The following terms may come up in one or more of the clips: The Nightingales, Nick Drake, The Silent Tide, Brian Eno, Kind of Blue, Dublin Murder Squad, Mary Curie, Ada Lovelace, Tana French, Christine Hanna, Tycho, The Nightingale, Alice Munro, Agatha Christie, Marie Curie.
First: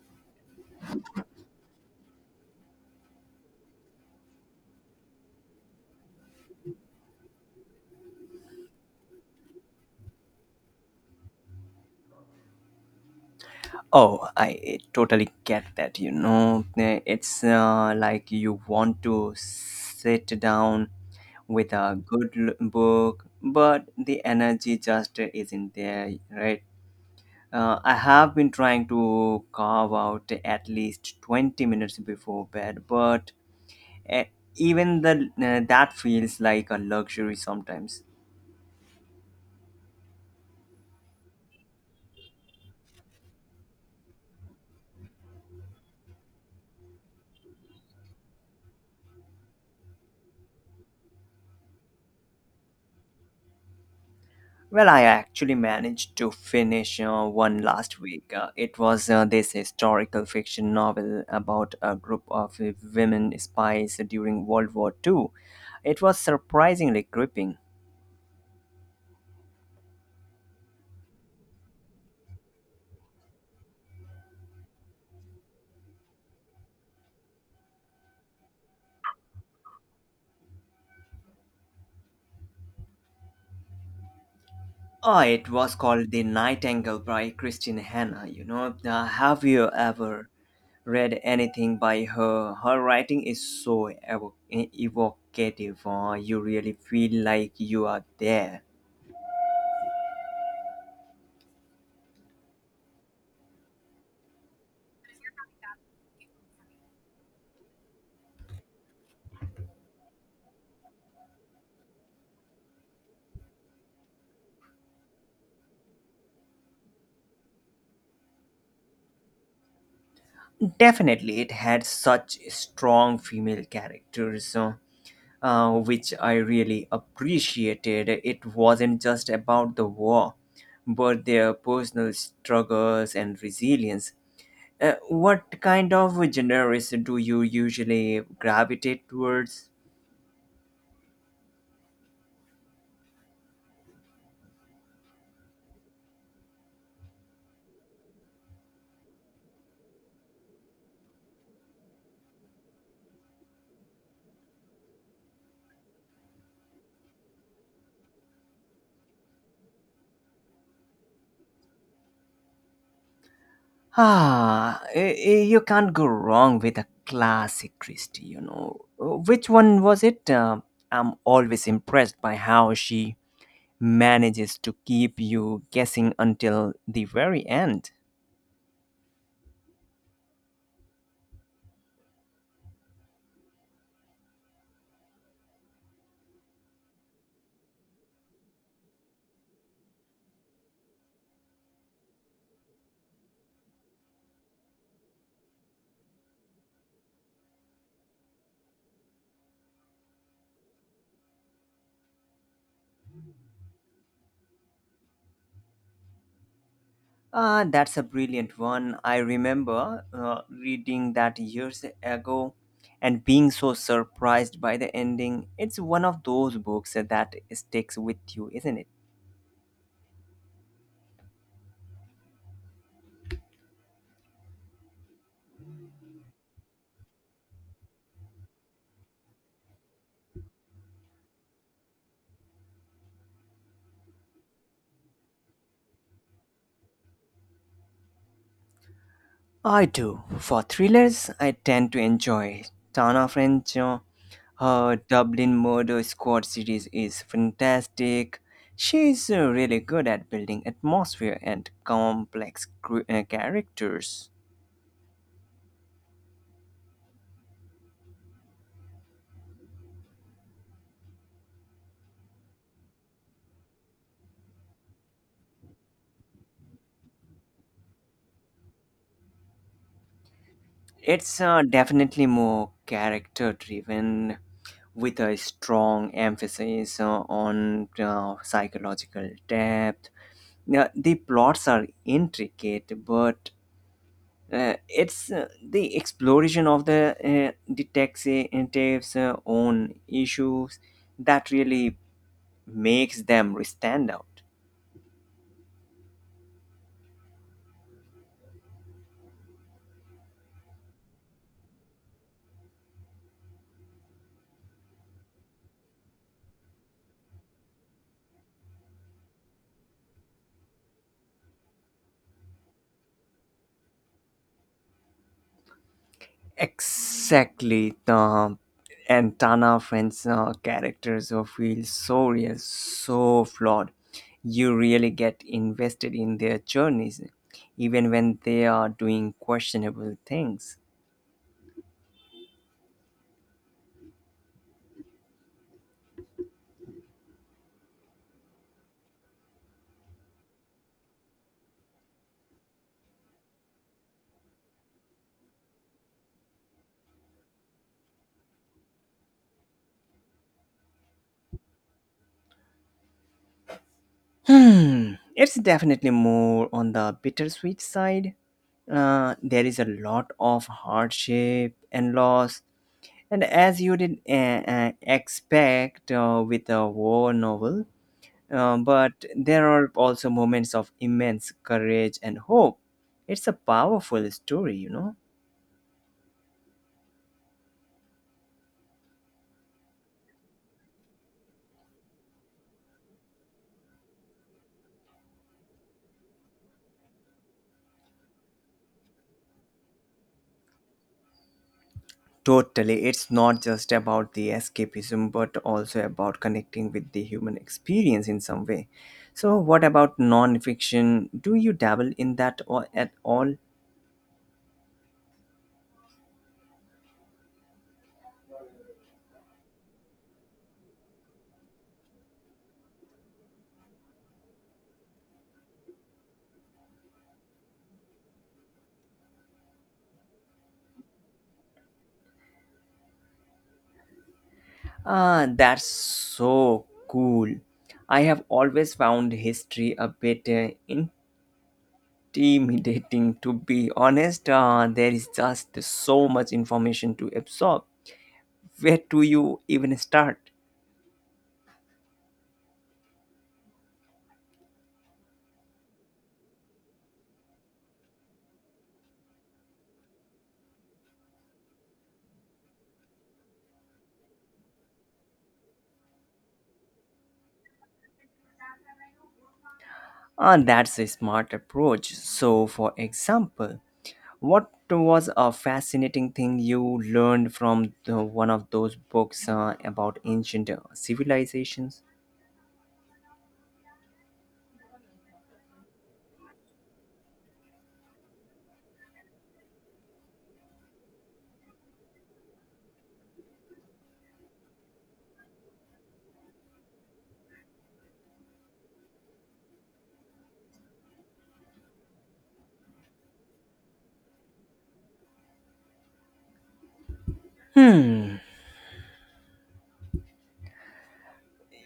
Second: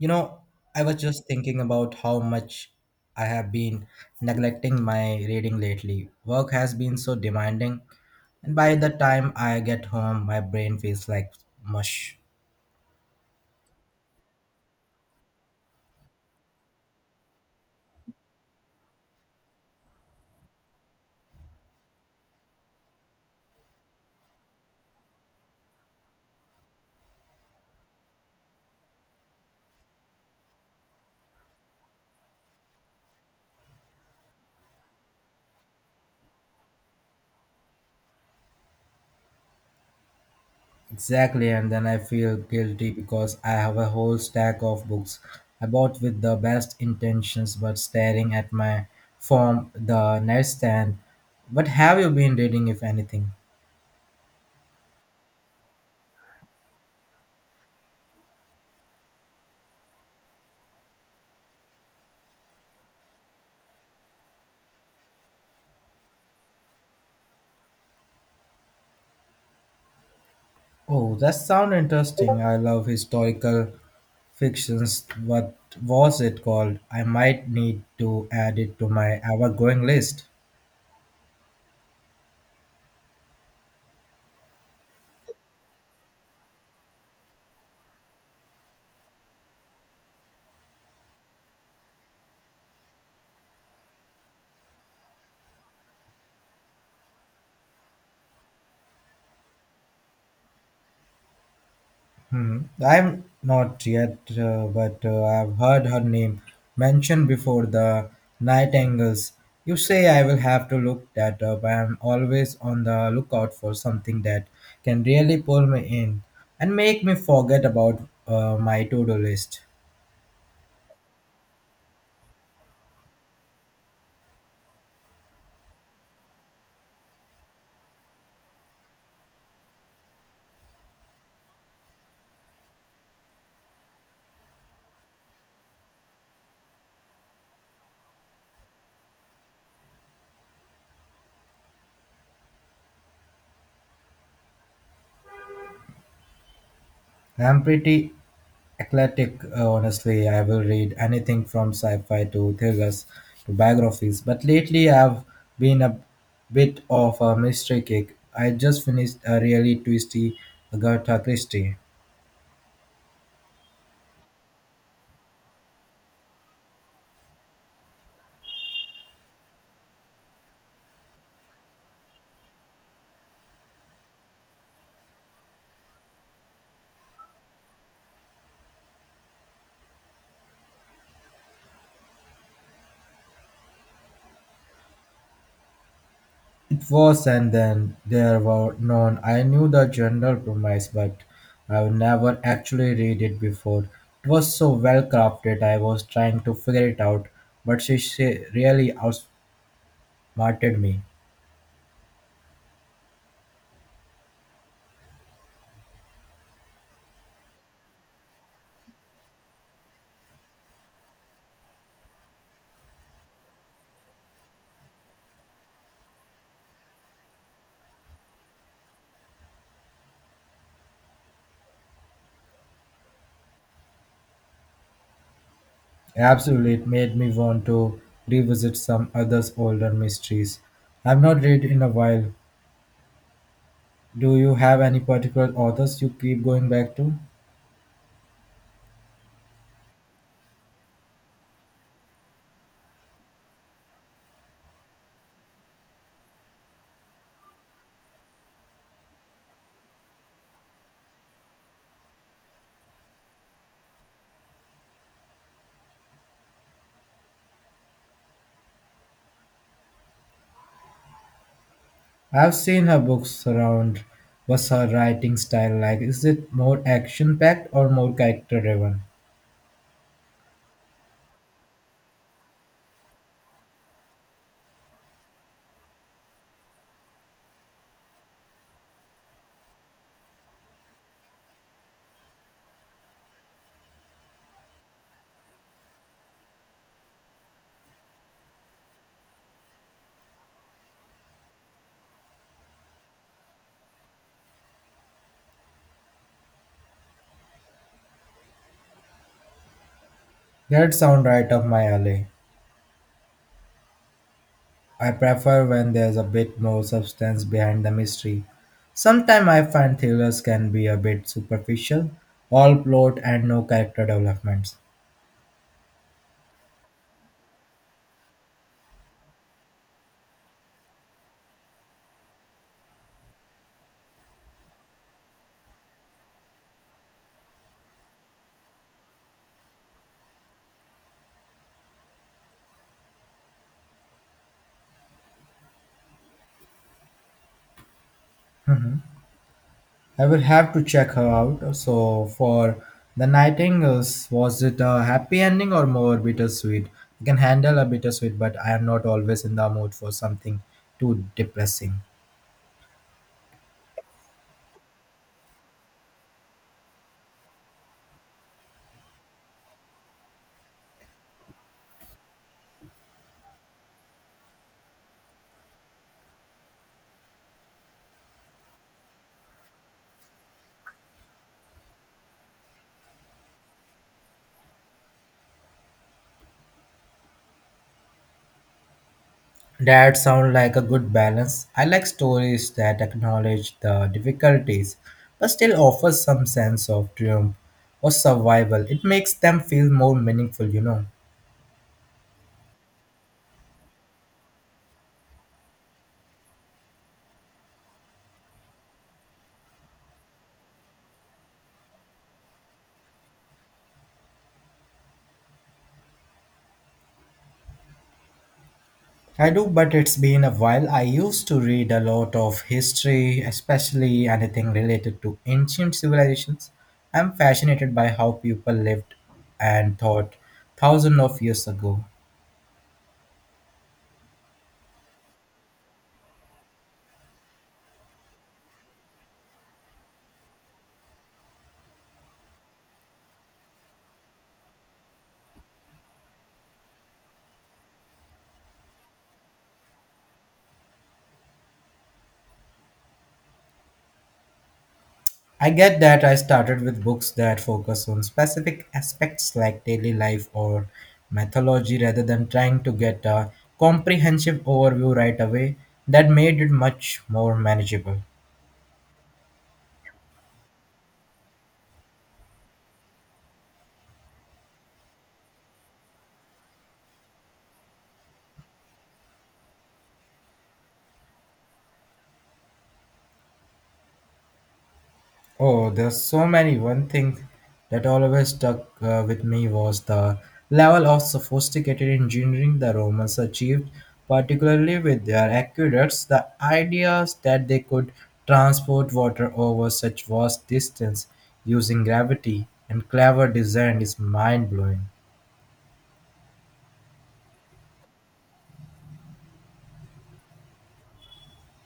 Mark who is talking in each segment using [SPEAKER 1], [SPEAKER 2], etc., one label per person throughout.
[SPEAKER 1] You know, I was just thinking about how much I have been neglecting my reading lately. Work has been so demanding, and by the time I get home, my brain feels like mush.
[SPEAKER 2] Oh, I totally get that. You know, Eh, it's Like you want to sit down with a book, but the energy just isn't there, right? I have been trying to carve out at least 20 minutes before bed, but eh, even the, that feels like a luxury sometimes.
[SPEAKER 1] Exactly, and then I feel guilty because I have a whole stack of books I bought with the best intentions but staring at my phone the nightstand. What have you been reading, if anything?
[SPEAKER 2] Well, I actually managed to finish one last week. It was this historical fiction novel about a group of women spies during World War II. It was surprisingly gripping.
[SPEAKER 1] Oh, that sounds interesting. I love historical fictions. What was it called? I might need to add it to my ever-growing list.
[SPEAKER 2] Oh, it was called The Nightingale by Christine Hanna. Have you ever read anything by her? Her writing is so evocative. You really feel like you are there.
[SPEAKER 1] Hmm. I'm not yet, but I've heard her name mentioned before the Nightingales. You say I will have to look that up. I'm always on the lookout for something that can really pull me in and make me forget about my to-do list.
[SPEAKER 2] Definitely, it had such strong female characters, which I really appreciated. It wasn't just about the war, but their personal struggles and resilience. What kind of genres do you usually gravitate towards?
[SPEAKER 1] I'm pretty eclectic, honestly. I will read anything from sci-fi to thrillers to biographies. But lately, I've been a bit of a mystery kick. I just finished a really twisty Agatha Christie.
[SPEAKER 2] You can't go wrong with a classic Christie, you know. Which one was it? I'm always impressed by how she manages to keep you guessing until the very end.
[SPEAKER 1] It was, and then there were none. I knew the general premise, but I would never actually read it before. It was so well crafted. I was trying to figure it out, but she really outsmarted me.
[SPEAKER 2] Ah, that's a brilliant one. I remember reading that years ago and being so surprised by the ending. It's one of those books that sticks with you, isn't it?
[SPEAKER 1] Absolutely, it made me want to revisit some others older mysteries. I've not read in a while. Do you have any particular authors you keep going back to?
[SPEAKER 2] I do. For thrillers, I tend to enjoy Tana French. Her Dublin Murder Squad series is fantastic. She's really good at building atmosphere and complex characters.
[SPEAKER 1] I've seen her books around. What's her writing style like? Is it more action-packed or more character-driven?
[SPEAKER 2] It's definitely more character driven with a strong emphasis on psychological depth. Now, the plots are intricate but it's the exploration of the detectives' own issues that really makes them stand out.
[SPEAKER 1] That sound right up my alley. I prefer when there's a bit more substance behind the mystery. Sometimes I find thrillers can be a bit superficial, all plot and no character developments.
[SPEAKER 2] Exactly, the and Tana Friend's characters are feel so real, so flawed. You really get invested in their journeys, even when they are doing questionable things.
[SPEAKER 1] I will have to check her out. So, for The Nightingales, was it a happy ending or more bittersweet? I can handle a bittersweet, but I am not always in the mood for something too depressing.
[SPEAKER 2] Hmm, it's definitely more on the bittersweet side. There is a lot of hardship and loss. And as you did expect with a war novel, but there are also moments of immense courage and hope. It's a powerful story, you know.
[SPEAKER 1] That sounds like a good balance. I like stories that acknowledge the difficulties, but still offer some sense of triumph or survival. It makes them feel more meaningful, you know.
[SPEAKER 2] Totally. It's not just about the escapism, but also about connecting with the human experience in some way. So, what about non fiction? Do you dabble in that or at all?
[SPEAKER 1] I do, but it's been a while. I used to read a lot of history, especially anything related to ancient civilizations. I'm fascinated by how people lived and thought thousands of years ago.
[SPEAKER 2] Ah, that's so cool. I have always found history a bit intimidating, to be honest. There is just so much information to absorb. Where do you even start?
[SPEAKER 1] I get that I started with books that focus on specific aspects like daily life or mythology rather than trying to get a comprehensive overview right away. That made it much more manageable.
[SPEAKER 2] Ah, that's a smart approach. So, for example, what was a fascinating thing you learned from one of those books about ancient civilizations?
[SPEAKER 1] Oh, there's so many. One thing that always stuck with me was the level of sophisticated engineering the Romans achieved, particularly with their aqueducts. The ideas that they could transport water over such vast distance using gravity and clever design is mind blowing.
[SPEAKER 2] Hmm.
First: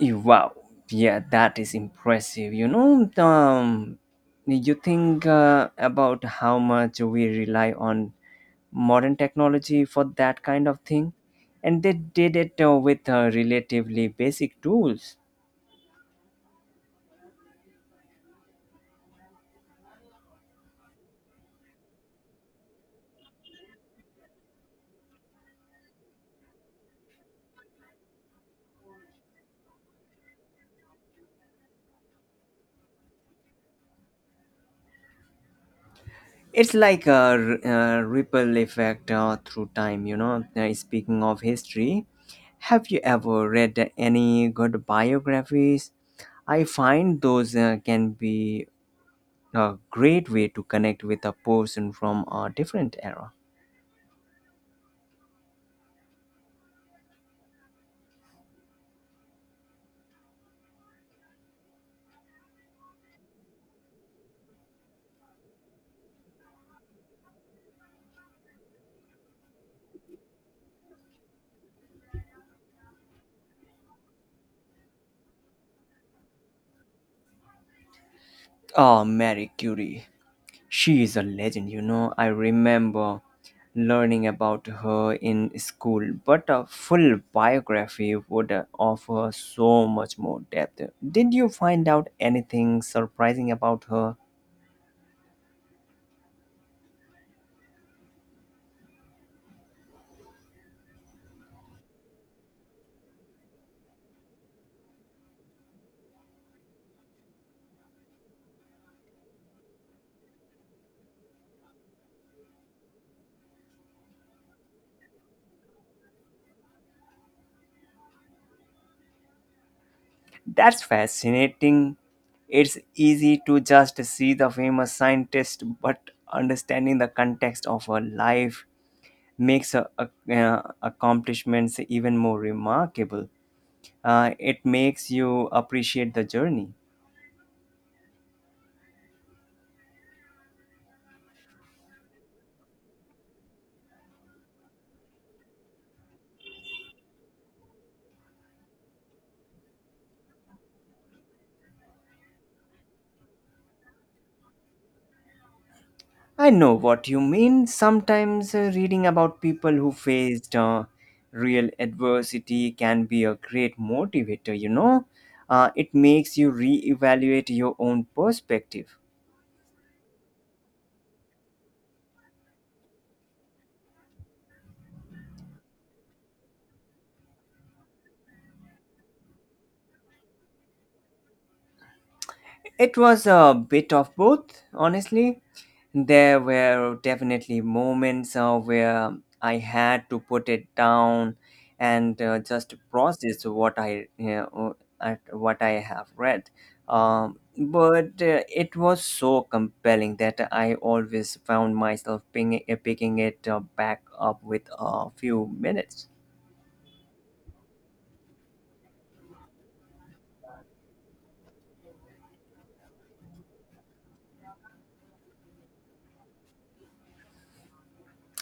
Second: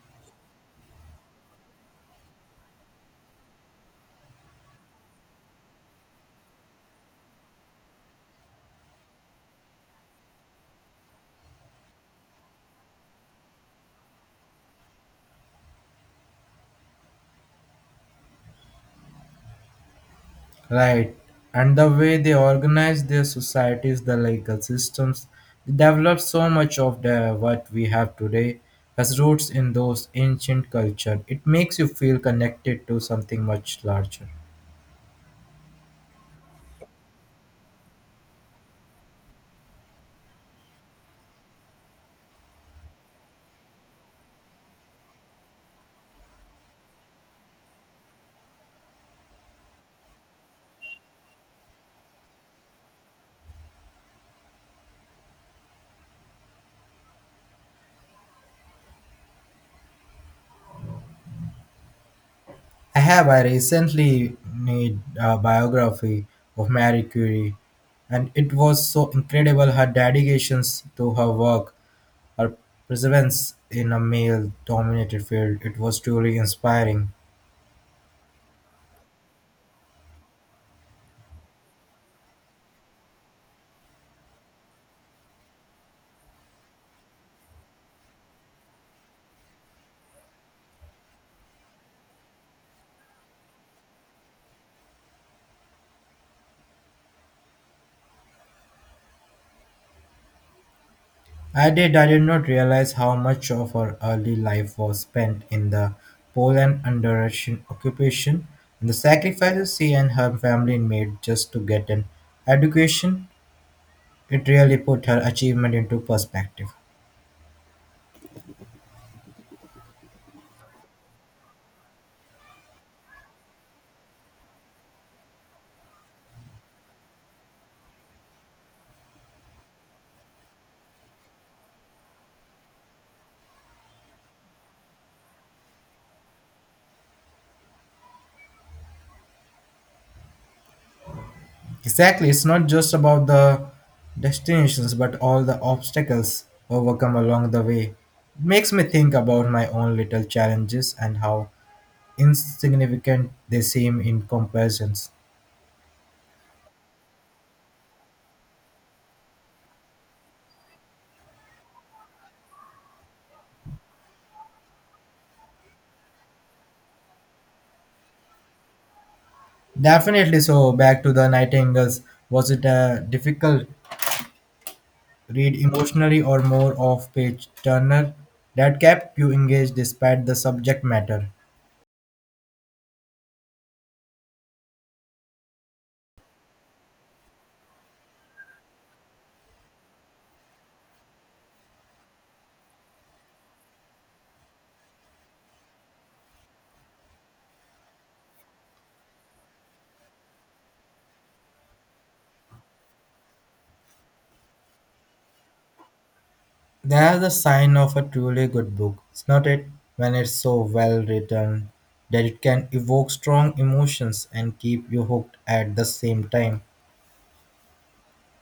[SPEAKER 2] Wow, yeah, that is impressive. You think about how much we rely on modern technology for that kind of thing, and they did it with relatively basic tools.
[SPEAKER 1] Right. And the way they organize their societies, the legal systems, they developed so much of the what we have today has roots in those ancient culture. It makes you feel connected to something much larger.
[SPEAKER 2] It's like a ripple effect through time, you know. Speaking of history, have you ever read any good biographies? I find those can be a great way to connect with a person from a different era.
[SPEAKER 1] I have I recently made a biography of Marie Curie and it was so incredible her dedications to her work, her perseverance in a male dominated field. It was truly inspiring.
[SPEAKER 2] Oh, Marie Curie. She is a legend, you know. I remember learning about her in school, but a full biography would offer so much more depth. Did you find out anything surprising about her?
[SPEAKER 1] I did. I did not realize how much of her early life was spent in the Poland under Russian occupation and the sacrifices she and her family made just to get an education. It really put her achievement into perspective.
[SPEAKER 2] That's fascinating. It's easy to just see the famous scientist, but understanding the context of her life makes accomplishments even more remarkable. It makes you appreciate the journey.
[SPEAKER 1] Exactly, it's not just about the destinations but all the obstacles overcome along the way. It makes me think about my own little challenges and how insignificant they seem in comparisons.
[SPEAKER 2] I know what you mean. Sometimes reading about people who faced real adversity can be a great motivator, you know. It makes you reevaluate your own perspective.
[SPEAKER 1] Definitely. So back to the Nightingales. Was it a difficult read emotionally or more of page turner that kept you engaged despite the subject matter?
[SPEAKER 2] It was a bit of both, honestly. There were definitely moments where I had to put it down and just process what I you know, at what I have read. But It was so compelling that I always found myself picking it back up with a few minutes.
[SPEAKER 1] That's a sign of a truly good book, is not it? When it's so well written that it can evoke strong emotions and keep you hooked at the same time.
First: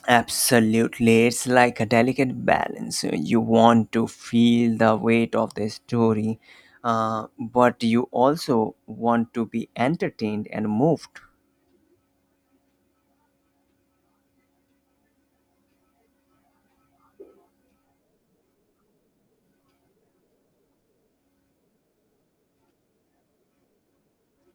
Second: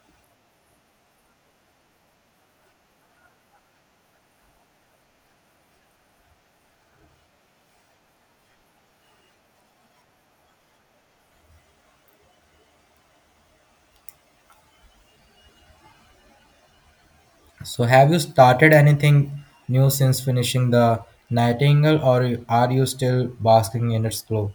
[SPEAKER 2] Absolutely. It's like a delicate balance. You want to feel the weight of the story, but you also want to be entertained and moved.
[SPEAKER 1] So have you started anything new since finishing the Nightingale or are you still basking in its glow?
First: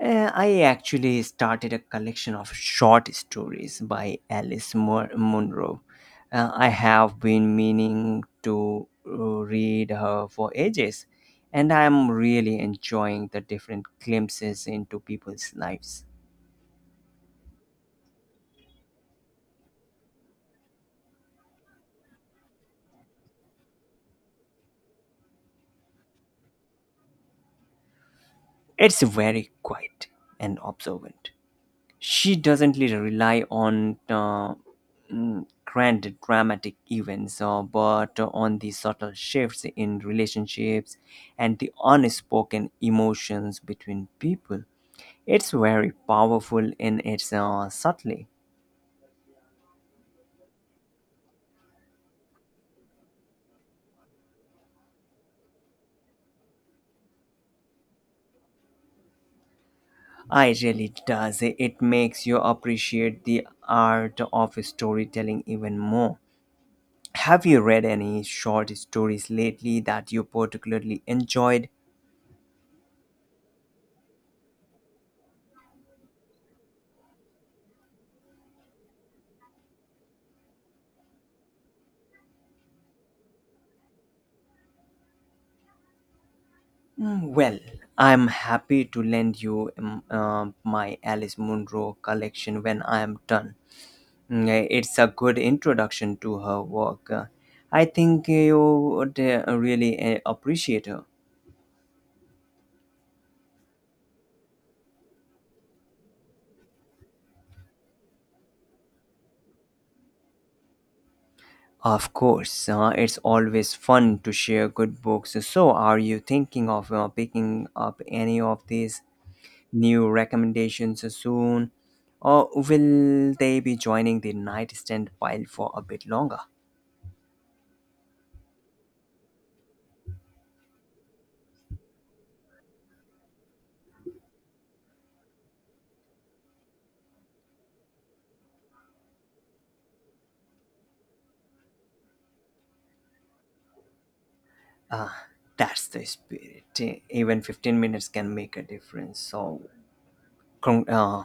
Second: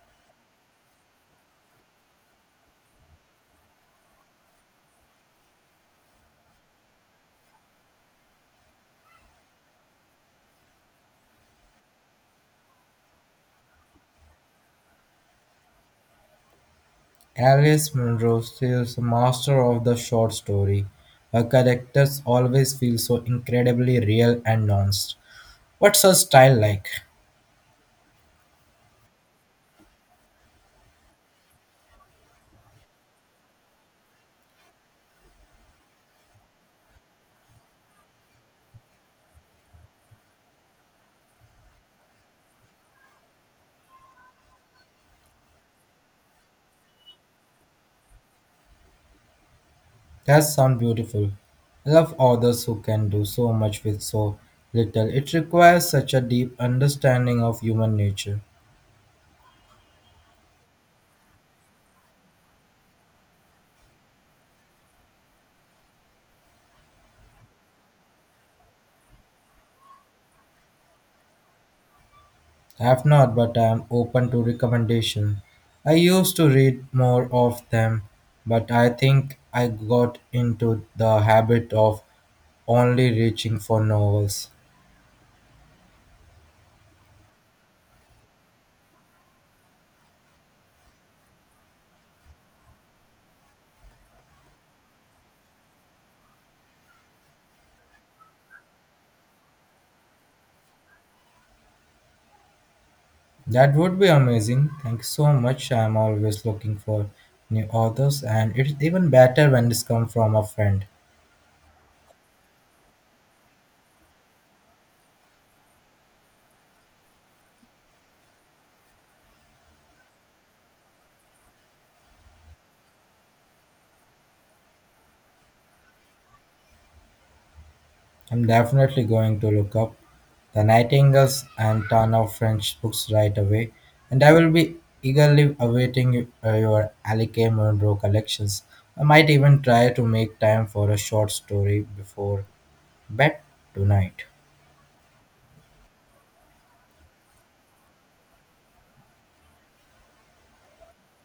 [SPEAKER 2] I actually started a collection of short stories by Munro. I have been meaning to read her for ages, and I'm really enjoying the different glimpses into people's lives.
[SPEAKER 1] Alice Munro is a master of the short story. Her characters always feel so incredibly real and nuanced. What's her style like?
[SPEAKER 2] It's very quiet and observant. She doesn't really rely on grand dramatic events, but on the subtle shifts in relationships and the unspoken emotions between people. It's very powerful in its subtlety.
[SPEAKER 1] That sounds beautiful. I love authors who can do so much with so little. It requires such a deep understanding of human nature.
[SPEAKER 2] I really does. It makes you appreciate the art of storytelling even more. Have you read any short stories lately that you particularly enjoyed?
[SPEAKER 1] I have not, but I am open to recommendation. I used to read more of them, but I think I got into the habit of only reaching for novels.
[SPEAKER 2] Well, I'm happy to lend you my Alice Munro collection when I am done. It's a good introduction to her work. I think you would really appreciate her.
[SPEAKER 1] That would be amazing. Thank you so much. I am always looking for new authors, and it's even better when this comes from a friend.
[SPEAKER 2] Of course, it's always fun to share good books. So, are you thinking of picking up any of these new recommendations soon? Or will they be joining the nightstand pile for a bit longer?
[SPEAKER 1] I'm definitely going to look up The Nightingales and ton of French books right away, and I will be eagerly awaiting your Alec A. Munro collections. I might even try to make time for a short story before bed tonight.
[SPEAKER 2] Ah, that's the spirit. Even 15 minutes can make a difference. So, con- uh,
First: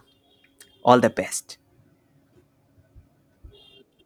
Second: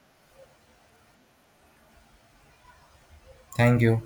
[SPEAKER 2] all the best.
[SPEAKER 1] Thank you.